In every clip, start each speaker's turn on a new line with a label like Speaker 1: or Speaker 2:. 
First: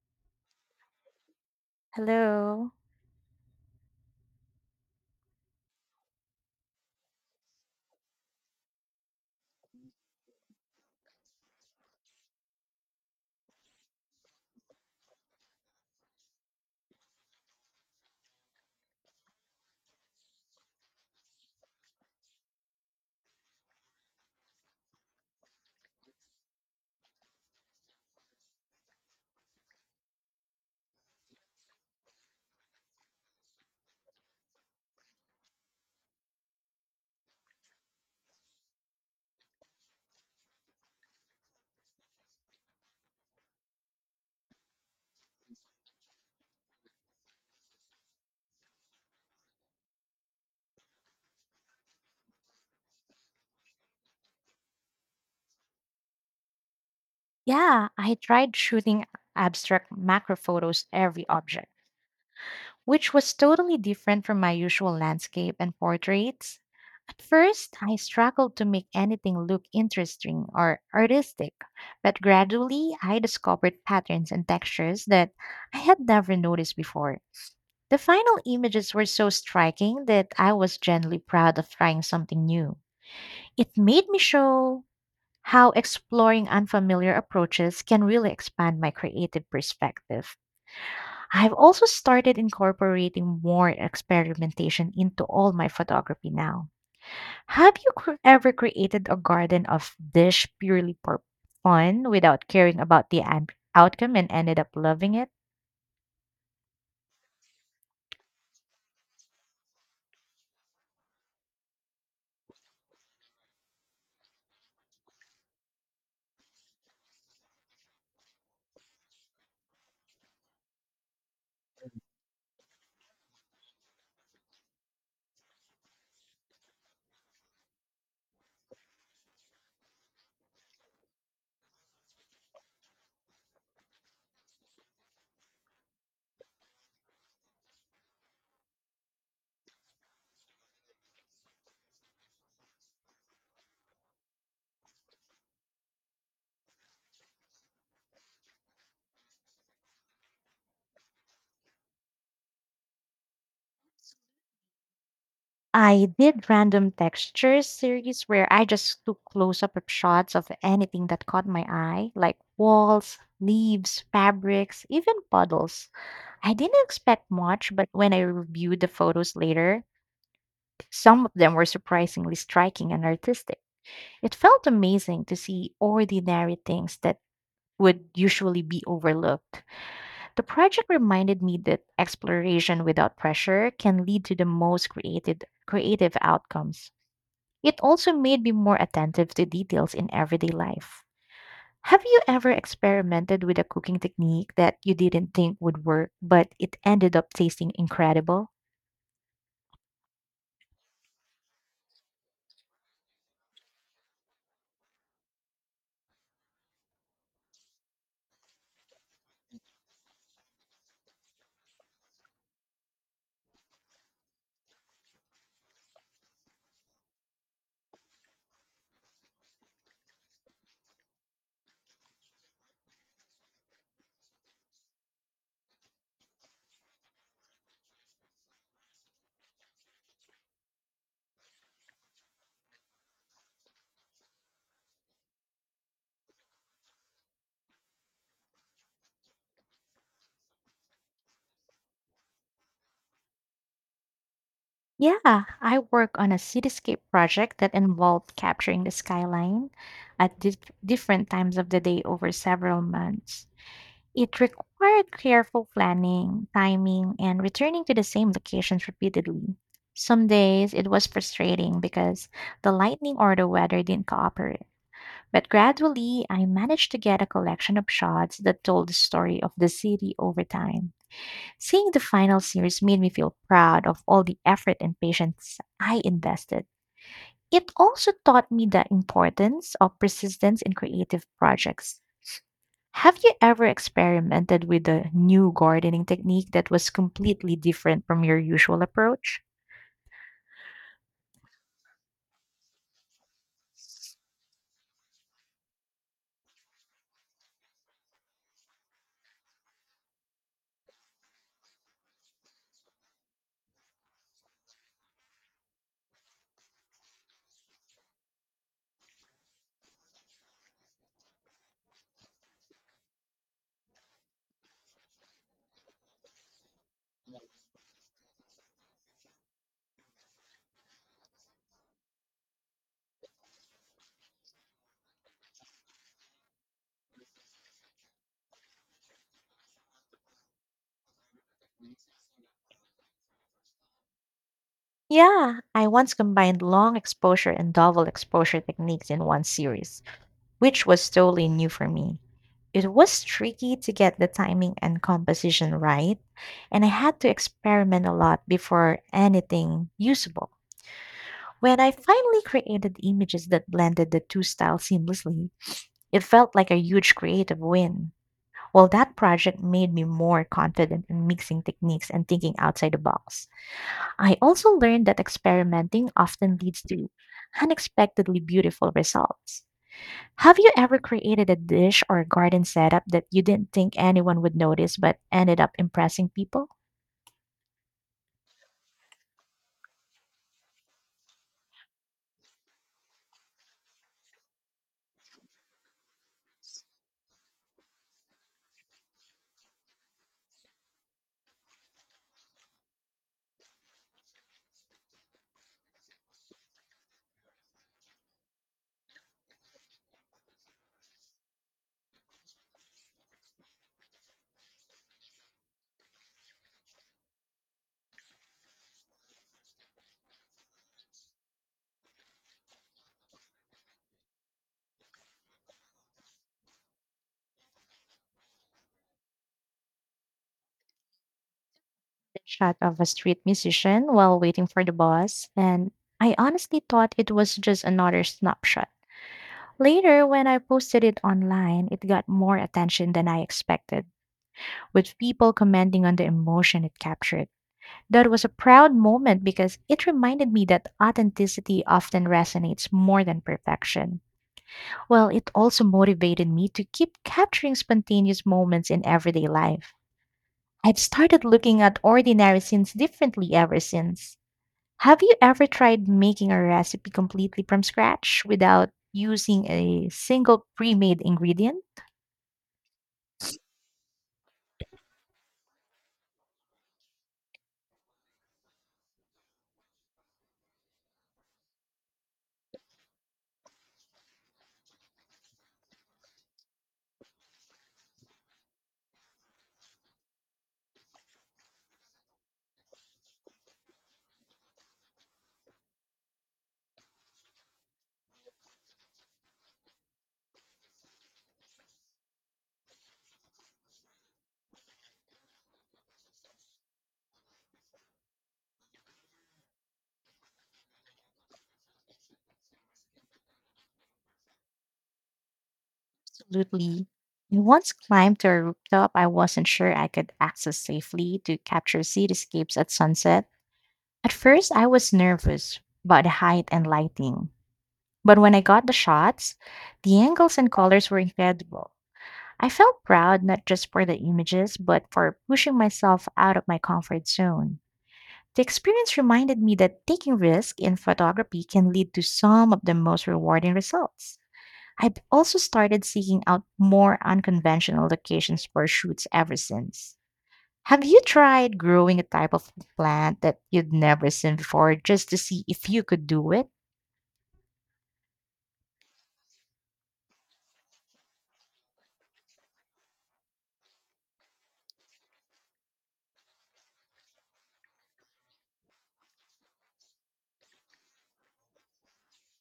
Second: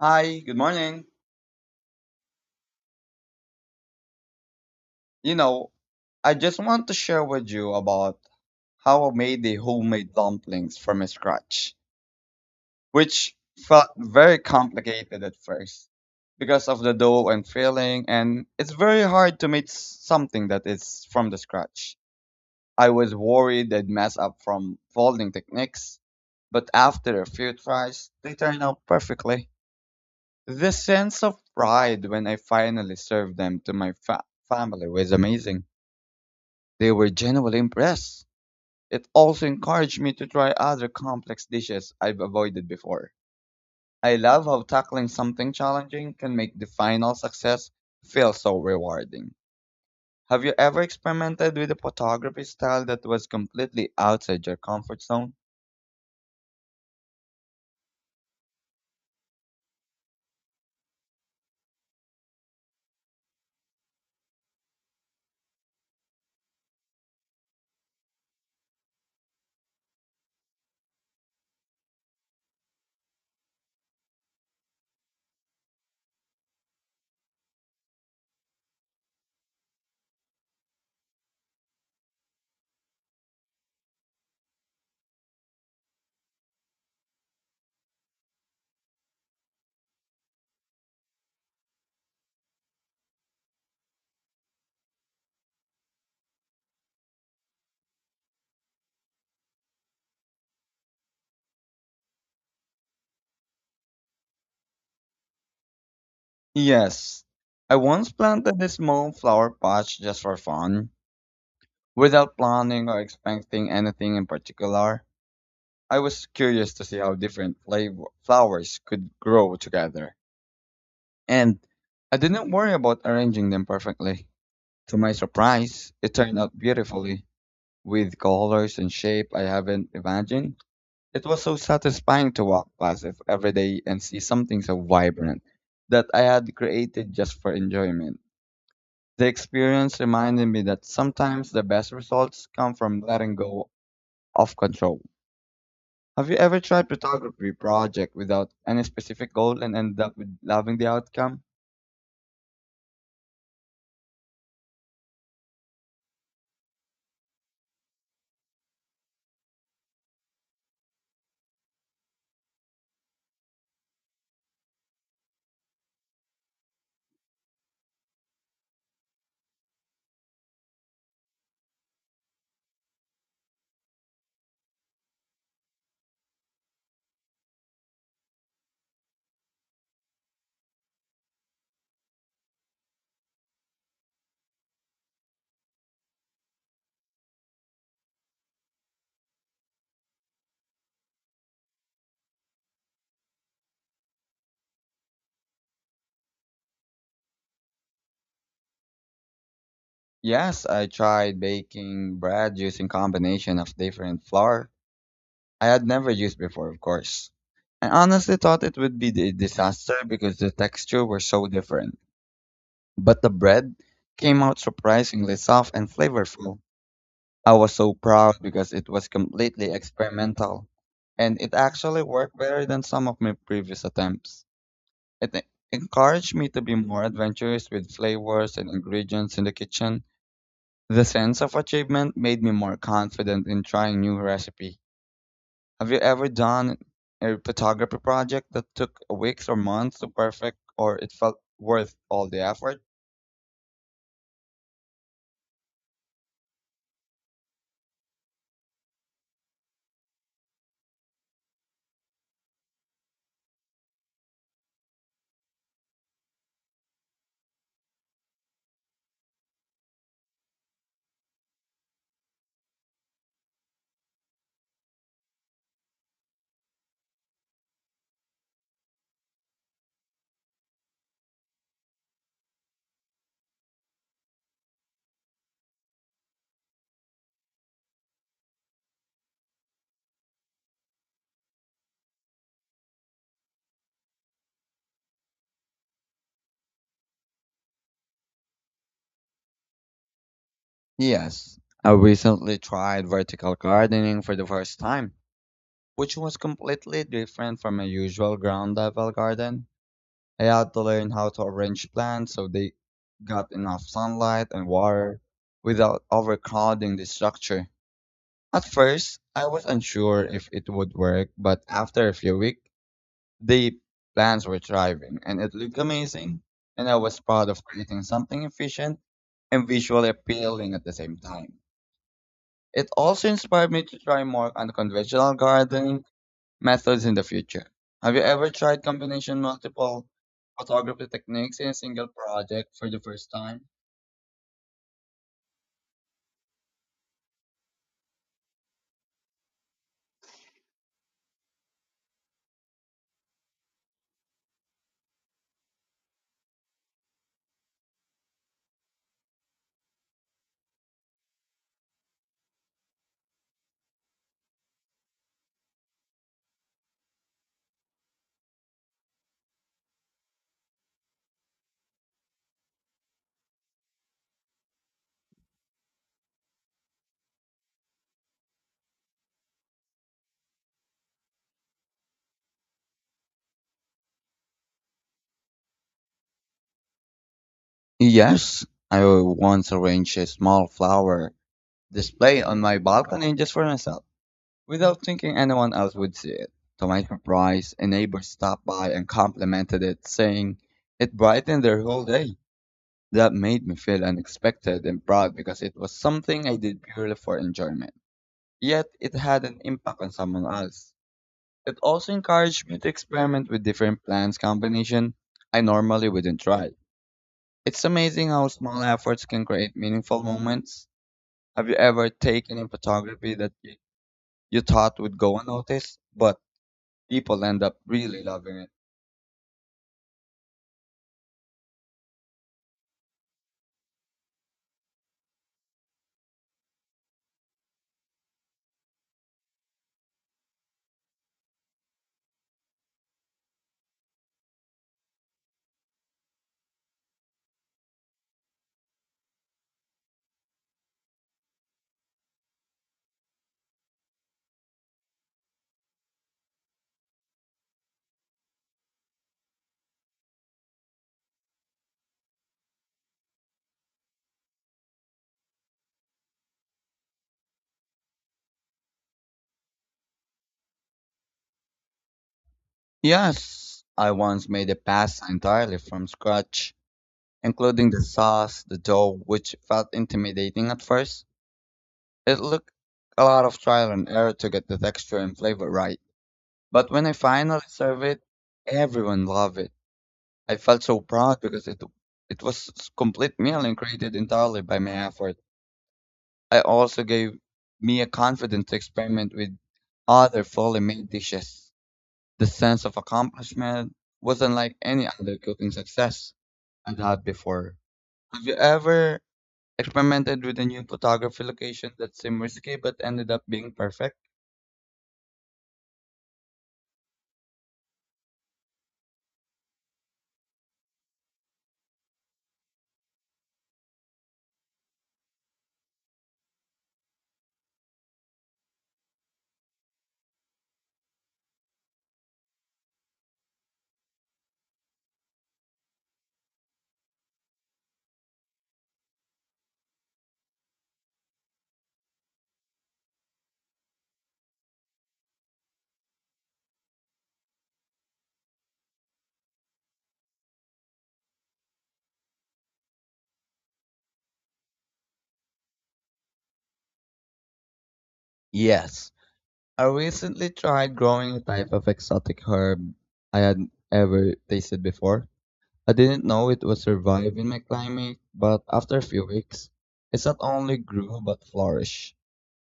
Speaker 1: Hi, good morning.
Speaker 2: Hello.
Speaker 1: You know, I just want to share with you about how I made the homemade dumplings from scratch, which felt very complicated at first because of the dough and filling, and it's very hard to make something that is from the scratch. I was worried I'd mess up from folding techniques, but after a few tries, they turned out perfectly. The sense of pride when I finally served them to my family was amazing. They were genuinely impressed. It also encouraged me to try other complex dishes I've avoided before. I love how tackling something challenging can make the final success feel so rewarding. Have you ever experimented with a photography style that was completely outside your comfort zone?
Speaker 2: Yeah, I tried shooting abstract macro photos every object, which was totally different from my usual landscape and portraits. At first, I struggled to make anything look interesting or artistic, but gradually I discovered patterns and textures that I had never noticed before. The final images were so striking that I was genuinely proud of trying something new. It made me show how exploring unfamiliar approaches can really expand my creative perspective. I've also started incorporating more experimentation into all my photography now. Have you ever created a garden of dish purely for fun without caring about the outcome and ended up loving it?
Speaker 1: Yes. I once planted a small flower patch just for fun, without planning or expecting anything in particular. I was curious to see how different flowers could grow together. And I didn't worry about arranging them perfectly. To my surprise, it turned out beautifully, with colors and shape I haven't imagined. It was so satisfying to walk past it every day and see something so vibrant that I had created just for enjoyment. The experience reminded me that sometimes the best results come from letting go of control. Have you ever tried photography project without any specific goal and ended up with loving the outcome?
Speaker 2: I did random textures series where I just took close up shots of anything that caught my eye, like walls, leaves, fabrics, even puddles. I didn't expect much, but when I reviewed the photos later, some of them were surprisingly striking and artistic. It felt amazing to see ordinary things that would usually be overlooked. The project reminded me that exploration without pressure can lead to the most creative outcomes. It also made me more attentive to details in everyday life. Have you ever experimented with a cooking technique that you didn't think would work, but it ended up tasting incredible?
Speaker 1: Yes, I tried baking bread using combination of different flour I had never used before, of course. I honestly thought it would be a disaster because the texture were so different. But the bread came out surprisingly soft and flavorful. I was so proud because it was completely experimental. And it actually worked better than some of my previous attempts. It encouraged me to be more adventurous with flavors and ingredients in the kitchen. The sense of achievement made me more confident in trying new recipe. Have you ever done a photography project that took weeks or months to perfect or it felt worth all the effort?
Speaker 2: Yeah, I work on a cityscape project that involved capturing the skyline at different times of the day over several months. It required careful planning, timing, and returning to the same locations repeatedly. Some days it was frustrating because the lightning or the weather didn't cooperate. But gradually, I managed to get a collection of shots that told the story of the city over time. Seeing the final series made me feel proud of all the effort and patience I invested. It also taught me the importance of persistence in creative projects. Have you ever experimented with a new gardening technique that was completely different from your usual approach?
Speaker 1: Yes. I recently tried vertical gardening for the first time, which was completely different from my usual ground level garden. I had to learn how to arrange plants so they got enough sunlight and water without overcrowding the structure. At first, I was unsure if it would work, but after a few weeks, the plants were thriving and it looked amazing. And I was proud of creating something efficient and visually appealing at the same time. It also inspired me to try more unconventional gardening methods in the future. Have you ever tried combination multiple photography techniques in a single project for the first time?
Speaker 2: Yeah, I once combined long exposure and double exposure techniques in one series, which was totally new for me. It was tricky to get the timing and composition right, and I had to experiment a lot before anything usable. When I finally created images that blended the two styles seamlessly, it felt like a huge creative win. Well, that project made me more confident in mixing techniques and thinking outside the box. I also learned that experimenting often leads to unexpectedly beautiful results. Have you ever created a dish or garden setup that you didn't think anyone would notice but ended up impressing people?
Speaker 1: Yes, I once arranged a small flower display on my balcony just for myself without thinking anyone else would see it. To my surprise, a neighbor stopped by and complimented it, saying it brightened their whole day. That made me feel unexpected and proud because it was something I did purely for enjoyment. Yet it had an impact on someone else. It also encouraged me to experiment with different plants combination I normally wouldn't try. It's amazing how small efforts can create meaningful moments. Have you ever taken in photography that you thought would go unnoticed, but people end up really loving it.
Speaker 2: The shot of a street musician while waiting for the bus, and I honestly thought it was just another snapshot. Later, when I posted it online, it got more attention than I expected, with people commenting on the emotion it captured. That was a proud moment because it reminded me that authenticity often resonates more than perfection. Well, it also motivated me to keep capturing spontaneous moments in everyday life. I've started looking at ordinary scenes differently ever since. Have you ever tried making a recipe completely from scratch without using a single pre made ingredient?
Speaker 1: Yes, I once made a pasta entirely from scratch, including the sauce, the dough, which felt intimidating at first. It looked a lot of trial and error to get the texture and flavor right. But when I finally served it, everyone loved it. I felt so proud because it complete meal and created entirely by my effort. I also gave me a confidence to experiment with other fully made dishes. The sense of accomplishment was unlike any other cooking success I'd had before. Have you ever experimented with a new photography location that seemed risky but ended up being perfect?
Speaker 2: Absolutely. I once climbed to a rooftop I wasn't sure I could access safely to capture cityscapes at sunset. At first, I was nervous about the height and lighting. But when I got the shots, the angles and colors were incredible. I felt proud not just for the images, but for pushing myself out of my comfort zone. The experience reminded me that taking risks in photography can lead to some of the most rewarding results. I've also started seeking out more unconventional locations for shoots ever since. Have you tried growing a type of plant that you'd never seen before just to see if you could do it?
Speaker 1: Yes. I recently tried growing a type of exotic herb I had ever tasted before. I didn't know it would survive in my climate, but after a few weeks, it not only grew but flourished.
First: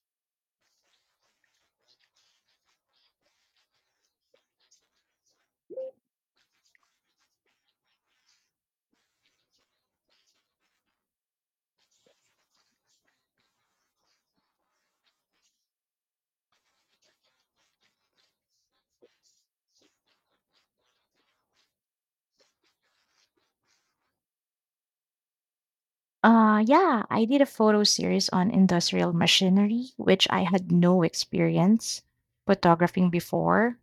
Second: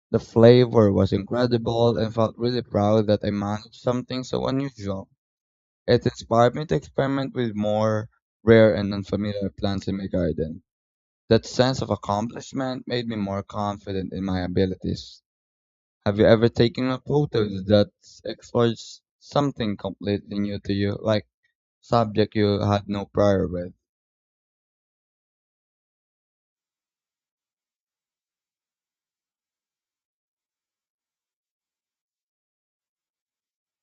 Speaker 1: The flavor was incredible and felt really proud that I managed something so unusual. It inspired me to experiment with more rare and unfamiliar plants in my garden. That sense of accomplishment made me more confident in my abilities. Have you ever taken a photo that explores something completely new to you, like subject you had no prior with?
Speaker 2: Yeah, I did a photo series on industrial machinery, which I had no experience photographing before.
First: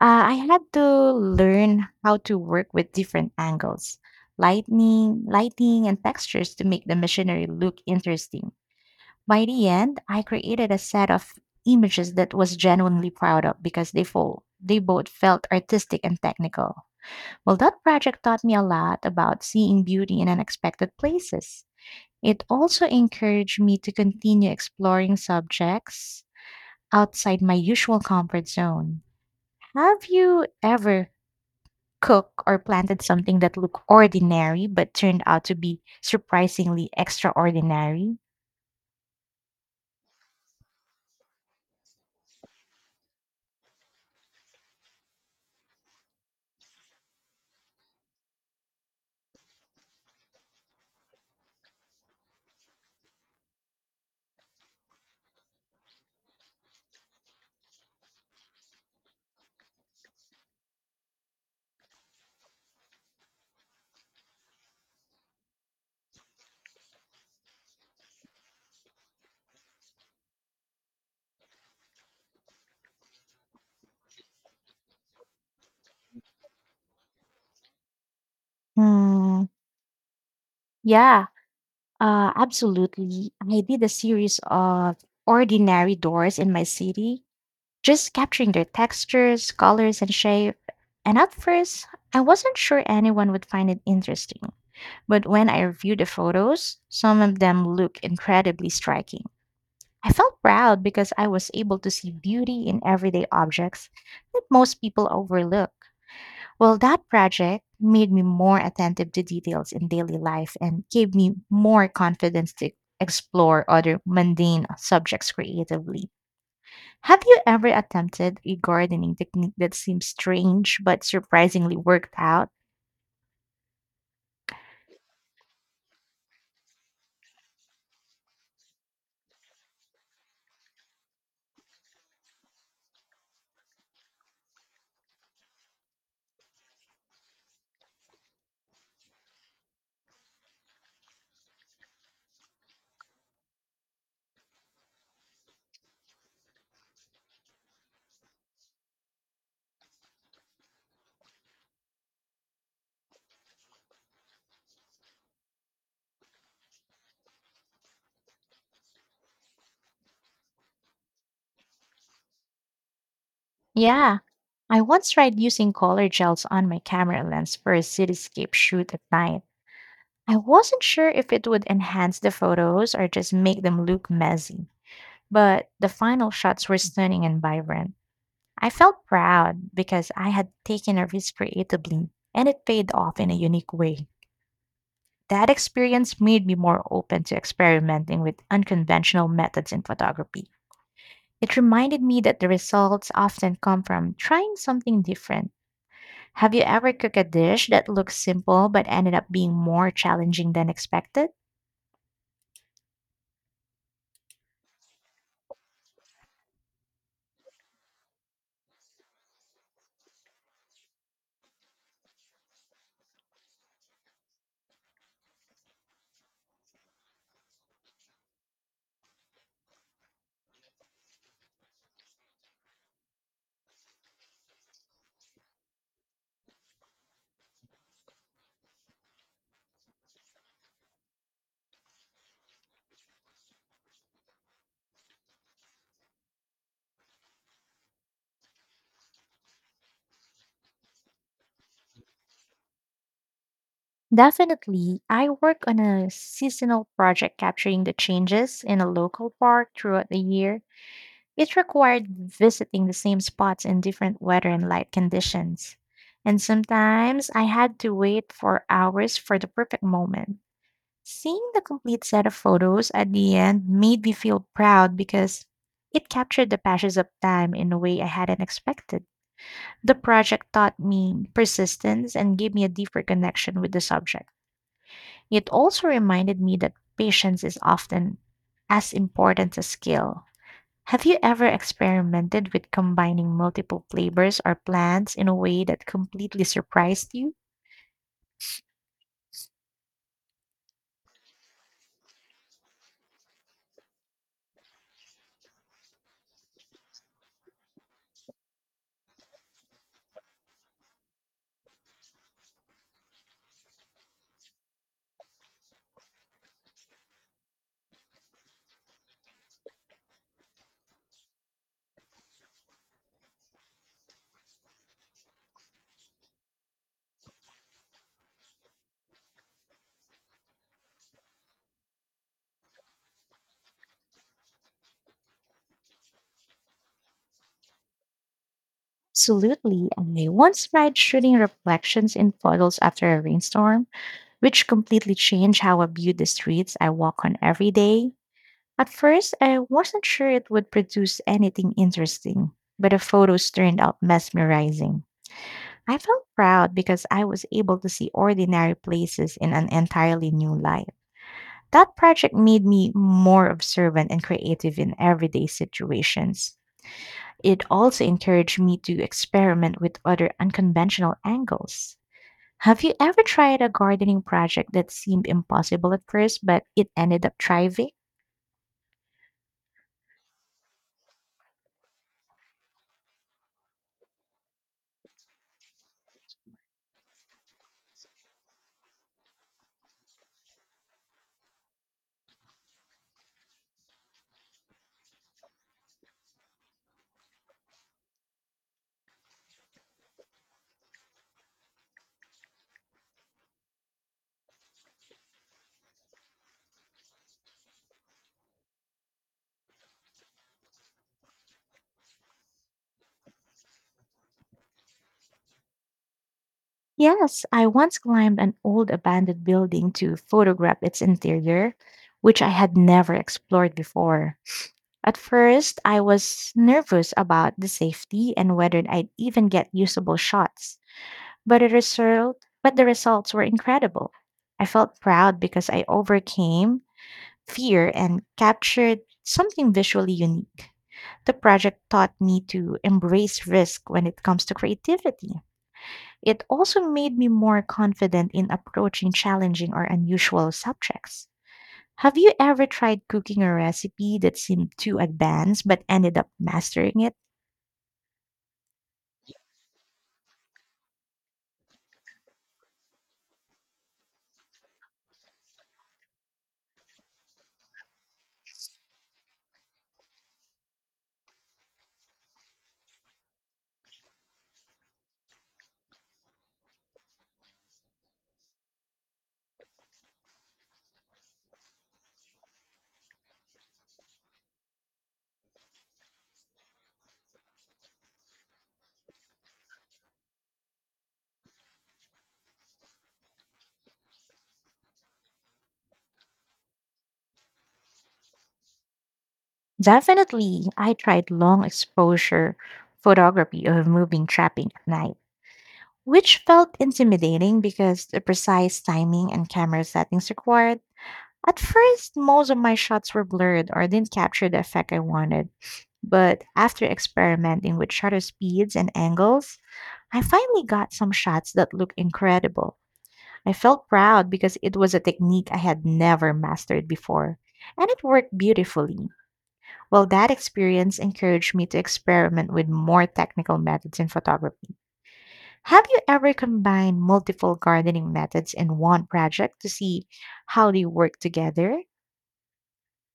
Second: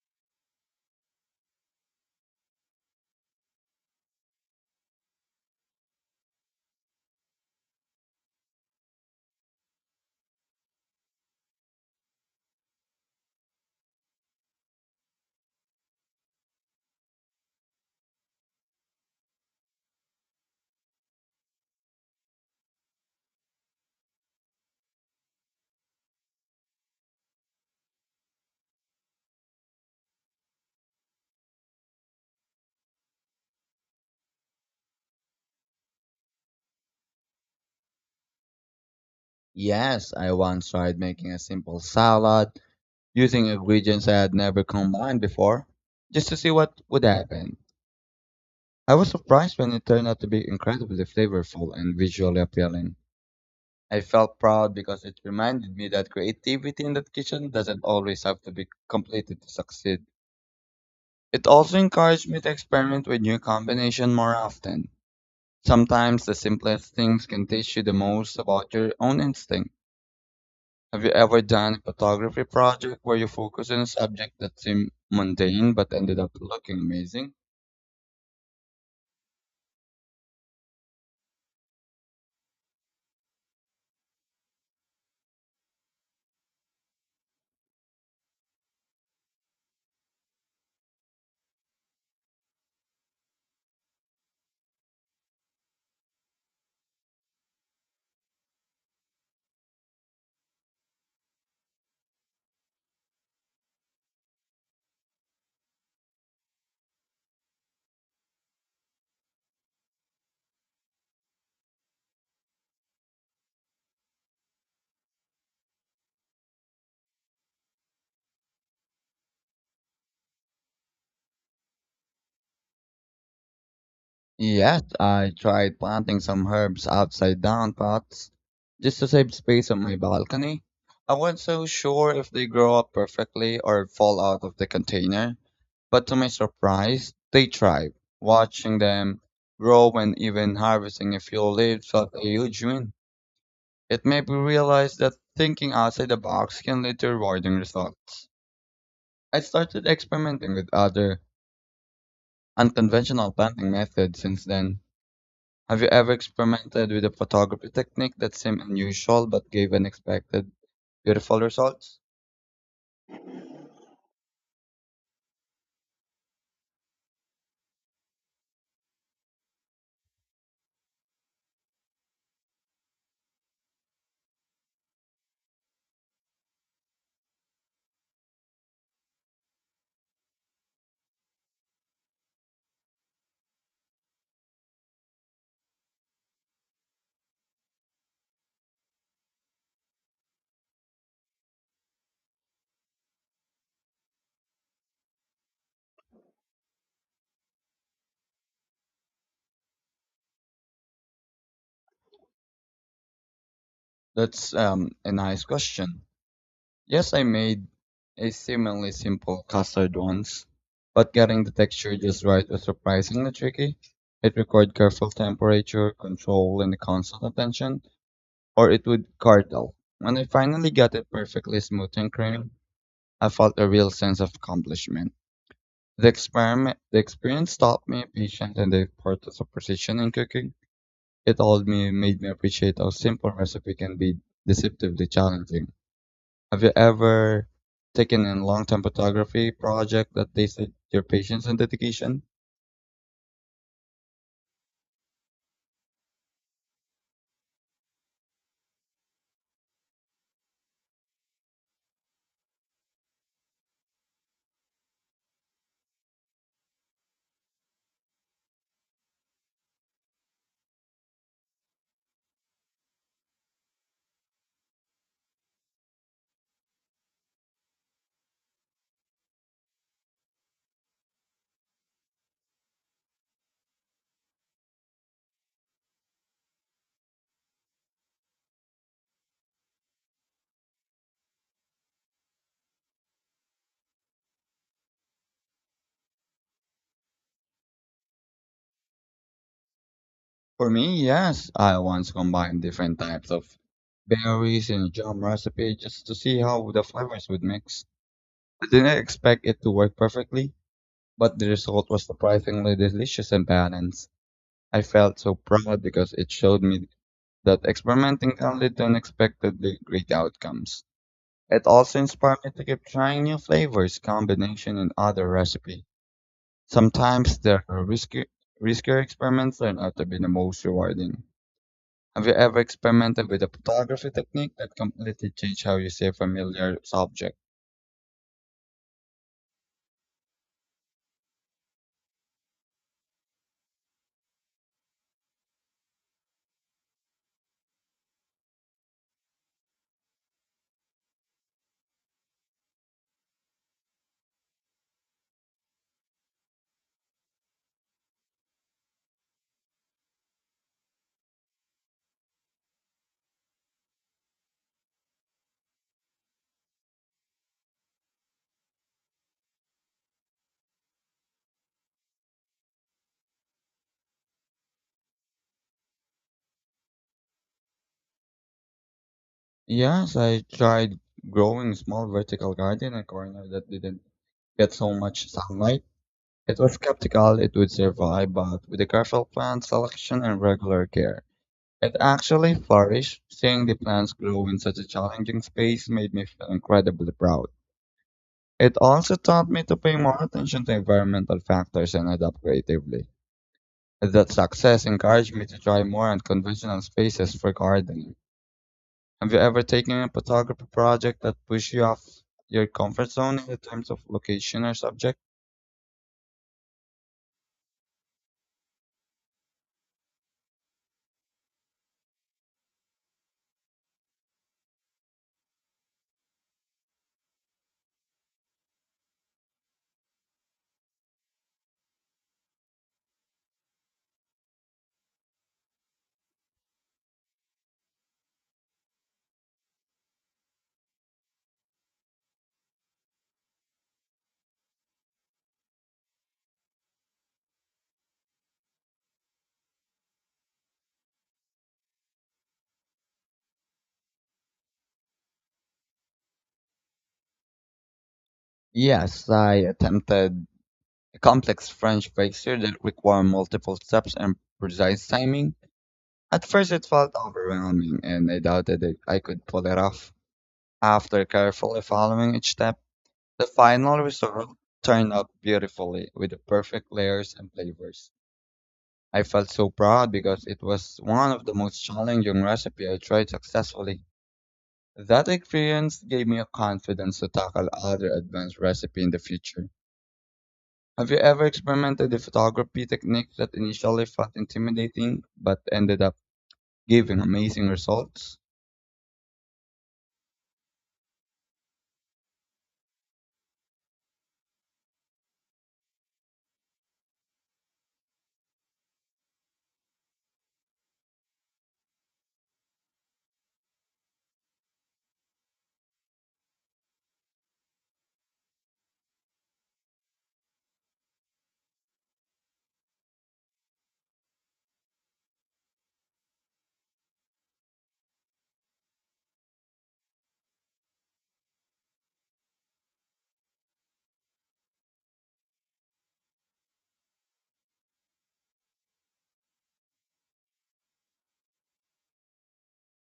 Speaker 2: I had to learn how to work with different angles, lightning, lighting, and textures to make the machinery look interesting. By the end, I created a set of images that was genuinely proud of because they both felt artistic and technical. Well, that project taught me a lot about seeing beauty in unexpected places. It also encouraged me to continue exploring subjects outside my usual comfort zone. Have you ever cooked or planted something that looked ordinary but turned out to be surprisingly extraordinary?
Speaker 1: Yes, I once tried making a simple salad using ingredients I had never combined before, just to see what would happen. I was surprised when it turned out to be incredibly flavorful and visually appealing. I felt proud because it reminded me that creativity in that kitchen doesn't always have to be completed to succeed. It also encouraged me to experiment with new combinations more often. Sometimes the simplest things can teach you the most about your own instinct. Have you ever done a photography project where you focus on a subject that seemed mundane but ended up looking amazing?
Speaker 2: Hmm. Yeah, absolutely. I did a series of ordinary doors in my city, just capturing their textures, colors, and shape. And at first, I wasn't sure anyone would find it interesting. But when I reviewed the photos, some of them look incredibly striking. I felt proud because I was able to see beauty in everyday objects that most people overlook. Well, that project made me more attentive to details in daily life and gave me more confidence to explore other mundane subjects creatively. Have you ever attempted a gardening technique that seems strange but surprisingly worked out?
Speaker 1: Yes, I tried planting some herbs outside down pots just to save space on my balcony. I wasn't so sure if they grow up perfectly or fall out of the container, but to my surprise, they thrived. Watching them grow and even harvesting a few leaves felt a huge win. It made me realize that thinking outside the box can lead to rewarding results. I started experimenting with other unconventional planting methods since then. Have you ever experimented with a photography technique that seemed unusual but gave unexpected beautiful results?
Speaker 2: Yeah, I once tried using color gels on my camera lens for a cityscape shoot at night. I wasn't sure if it would enhance the photos or just make them look messy, but the final shots were stunning and vibrant. I felt proud because I had taken a risk creatively, and it paid off in a unique way. That experience made me more open to experimenting with unconventional methods in photography. It reminded me that the results often come from trying something different. Have you ever cooked a dish that looks simple but ended up being more challenging than expected?
Speaker 1: That's a nice question. Yes, I made a seemingly simple custard once, but getting the texture just right was surprisingly tricky. It required careful temperature control and constant attention, or it would curdle. When I finally got it perfectly smooth and creamy, I felt a real sense of accomplishment. The experience taught me patience and the importance of precision in cooking. It made me appreciate how simple recipe can be deceptively challenging. Have you ever taken a long-term photography project that tasted your patience and dedication?
Speaker 2: Definitely. I work on a seasonal project capturing the changes in a local park throughout the year. It required visiting the same spots in different weather and light conditions. And sometimes I had to wait for hours for the perfect moment. Seeing the complete set of photos at the end made me feel proud because it captured the passage of time in a way I hadn't expected. The project taught me persistence and gave me a deeper connection with the subject. It also reminded me that patience is often as important as skill. Have you ever experimented with combining multiple flavors or plants in a way that completely surprised you?
Speaker 1: For me, yes. I once combined different types of berries in a jam recipe just to see how the flavors would mix. I didn't expect it to work perfectly, but the result was surprisingly delicious and balanced. I felt so proud because it showed me that experimenting can lead to unexpectedly great outcomes. It also inspired me to keep trying new flavors, combination, and other recipe. Sometimes the riskier experiments turn out to be the most rewarding. Have you ever experimented with a photography technique that completely changed how you see a familiar subject?
Speaker 2: Absolutely. I once tried shooting reflections in puddles after a rainstorm, which completely changed how I viewed the streets I walk on every day. At first, I wasn't sure it would produce anything interesting, but the photos turned out mesmerizing. I felt proud because I was able to see ordinary places in an entirely new light. That project made me more observant and creative in everyday situations. It also encouraged me to experiment with other unconventional angles. Have you ever tried a gardening project that seemed impossible at first, but it ended up thriving?
Speaker 1: Yes, I tried growing a small vertical garden in a corner that didn't get so much sunlight. It was skeptical it would survive, but with a careful plant selection and regular care, it actually flourished. Seeing the plants grow in such a challenging space made me feel incredibly proud. It also taught me to pay more attention to environmental factors and adapt creatively. That success encouraged me to try more unconventional spaces for gardening. Have you ever taken a photography project that pushed you off your comfort zone in terms of location or subject?
Speaker 2: Yes, I once climbed an old abandoned building to photograph its interior, which I had never explored before. At first, I was nervous about the safety and whether I'd even get usable shots. But the result, but the results were incredible. I felt proud because I overcame fear and captured something visually unique. The project taught me to embrace risk when it comes to creativity. It also made me more confident in approaching challenging or unusual subjects. Have you ever tried cooking a recipe that seemed too advanced but ended up mastering it?
Speaker 1: Yes, I attempted a complex French pastry that required multiple steps and precise timing. At first, it felt overwhelming, and I doubted that I could pull it off. After carefully following each step, the final result turned out beautifully with the perfect layers and flavors. I felt so proud because it was one of the most challenging recipes I tried successfully. That experience gave me a confidence to tackle other advanced recipes in the future. Have you ever experimented a photography technique that initially felt intimidating but ended up giving amazing results?
Speaker 2: Definitely, I tried long exposure photography of moving trapping at night, which felt intimidating because the precise timing and camera settings required. At first, most of my shots were blurred or didn't capture the effect I wanted, but after experimenting with shutter speeds and angles, I finally got some shots that looked incredible. I felt proud because it was a technique I had never mastered before, and it worked beautifully. Well, that experience encouraged me to experiment with more technical methods in photography. Have you ever combined multiple gardening methods in one project to see how they work together?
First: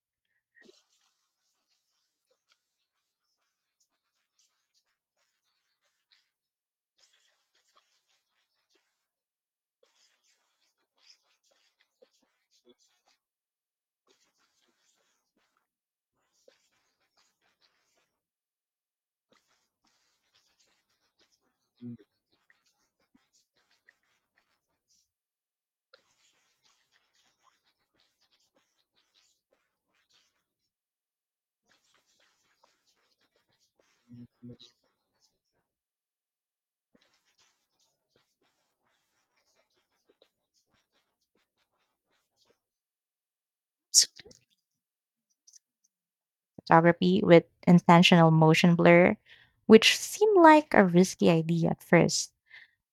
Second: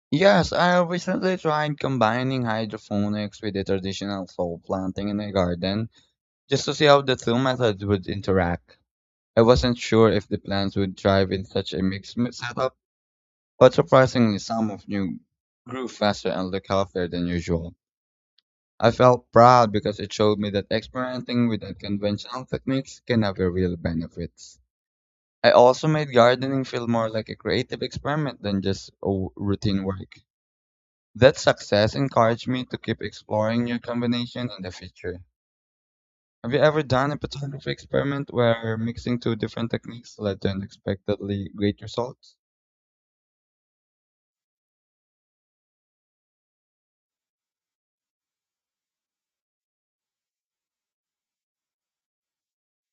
Speaker 1: Yes, I recently tried combining hydroponics with the traditional soil planting in a garden just to see how the two methods would interact. I wasn't sure if the plants would thrive in such a mixed setup, but surprisingly, some of you grew faster and looked healthier than usual. I felt proud because it showed me that experimenting with unconventional techniques can have a real benefits. I also made gardening feel more like a creative experiment than just a routine work. That success encouraged me to keep exploring new combinations in the future. Have you ever done a photography experiment where mixing two different techniques led to unexpectedly great results?
Speaker 2: S- Photography with intentional motion blur, which seemed like a risky idea at first.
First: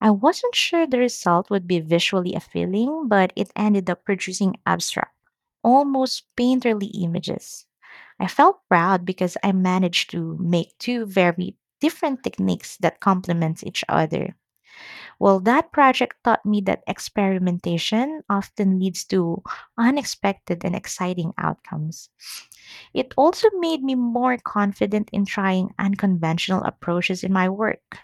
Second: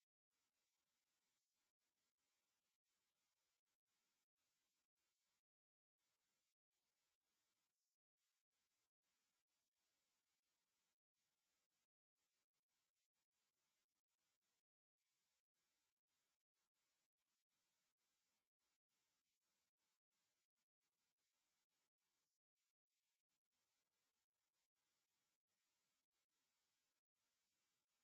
Speaker 2: I wasn't sure the result would be visually appealing, but it ended up producing abstract, almost painterly images. I felt proud because I managed to make two very different techniques that complement each other. Well, that project taught me that experimentation often leads to unexpected and exciting outcomes. It also made me more confident in trying unconventional approaches in my work.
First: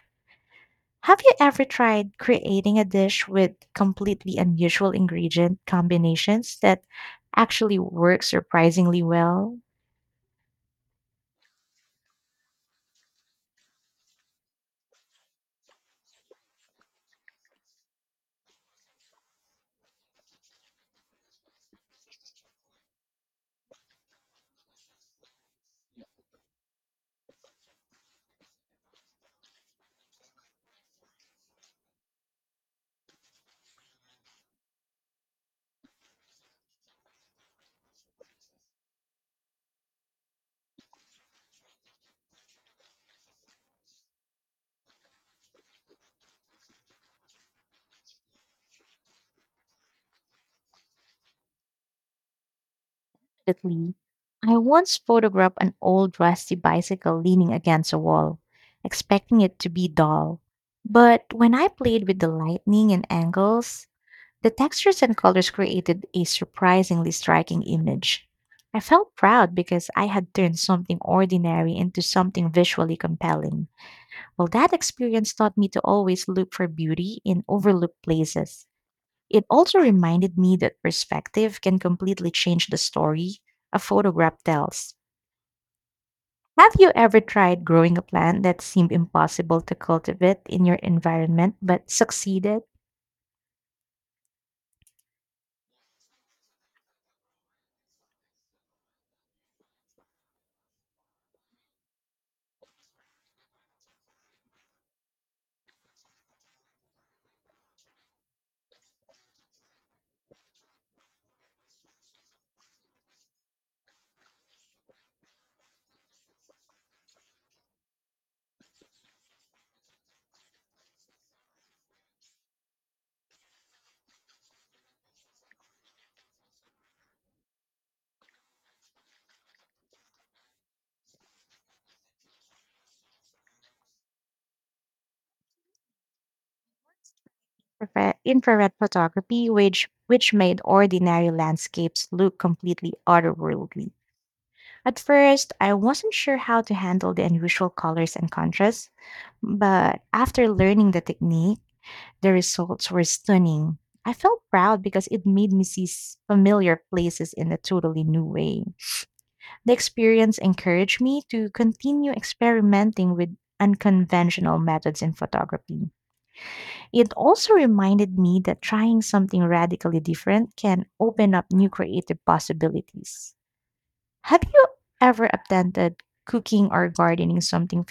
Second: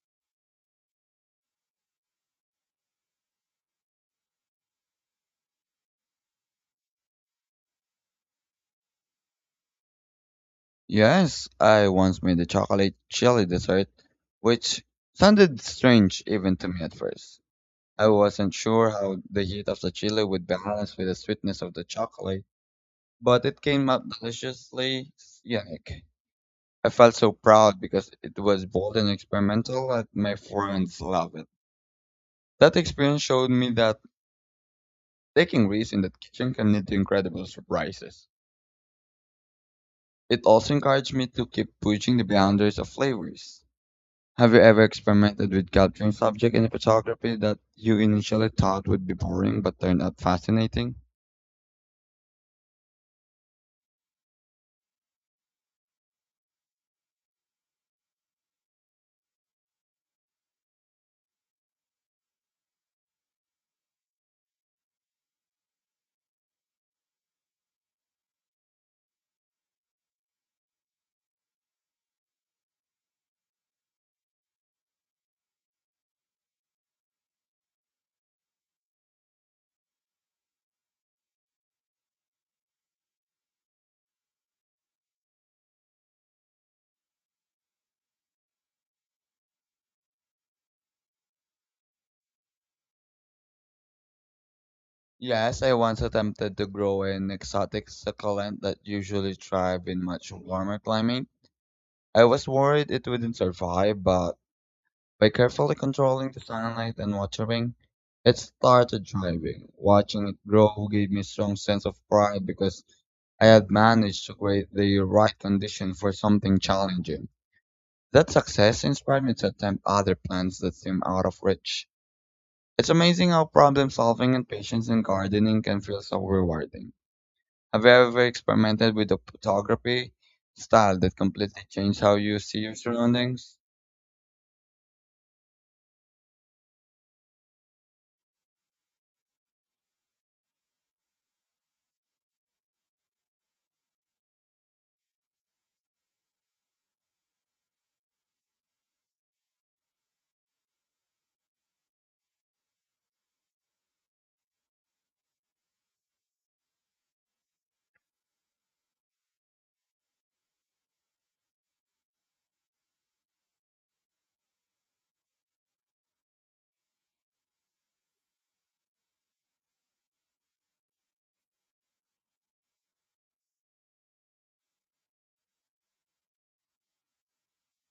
Speaker 2: Have you ever tried creating a dish with completely unusual ingredient combinations that actually work surprisingly well?
Speaker 1: Yes, I once made a chocolate chili dessert, which sounded strange even to me at first. I wasn't sure how the heat of the chili would balance with the sweetness of the chocolate, but it came out deliciously unique. I felt so proud because it was bold and experimental, and my friends loved it. That experience showed me that taking risks in the kitchen can lead to incredible surprises. It also encouraged me to keep pushing the boundaries of flavors. Have you ever experimented with capturing subject in photography that you initially thought would be boring but turned out fascinating?
Speaker 2: Definitely. I once photographed an old rusty bicycle leaning against a wall, expecting it to be dull. But when I played with the lighting and angles, the textures and colors created a surprisingly striking image. I felt proud because I had turned something ordinary into something visually compelling. Well, that experience taught me to always look for beauty in overlooked places. It also reminded me that perspective can completely change the story a photograph tells. Have you ever tried growing a plant that seemed impossible to cultivate in your environment but succeeded?
Speaker 1: Yes, I once attempted to grow an exotic succulent that usually thrive in much warmer climates. I was worried it wouldn't survive, but by carefully controlling the sunlight and watering, it started thriving. Watching it grow gave me a strong sense of pride because I had managed to create the right condition for something challenging. That success inspired me to attempt other plants that seem out of reach. It's amazing how problem solving and patience in gardening can feel so rewarding. Have you ever experimented with a photography style that completely changed how you see your surroundings?
Speaker 2: Infrared photography, which made ordinary landscapes look completely otherworldly. At first, I wasn't sure how to handle the unusual colors and contrasts, but after learning the technique, the results were stunning. I felt proud because it made me see familiar places in a totally new way. The experience encouraged me to continue experimenting with unconventional methods in photography. It also reminded me that trying something radically different can open up new creative possibilities. Have you ever attempted cooking or gardening something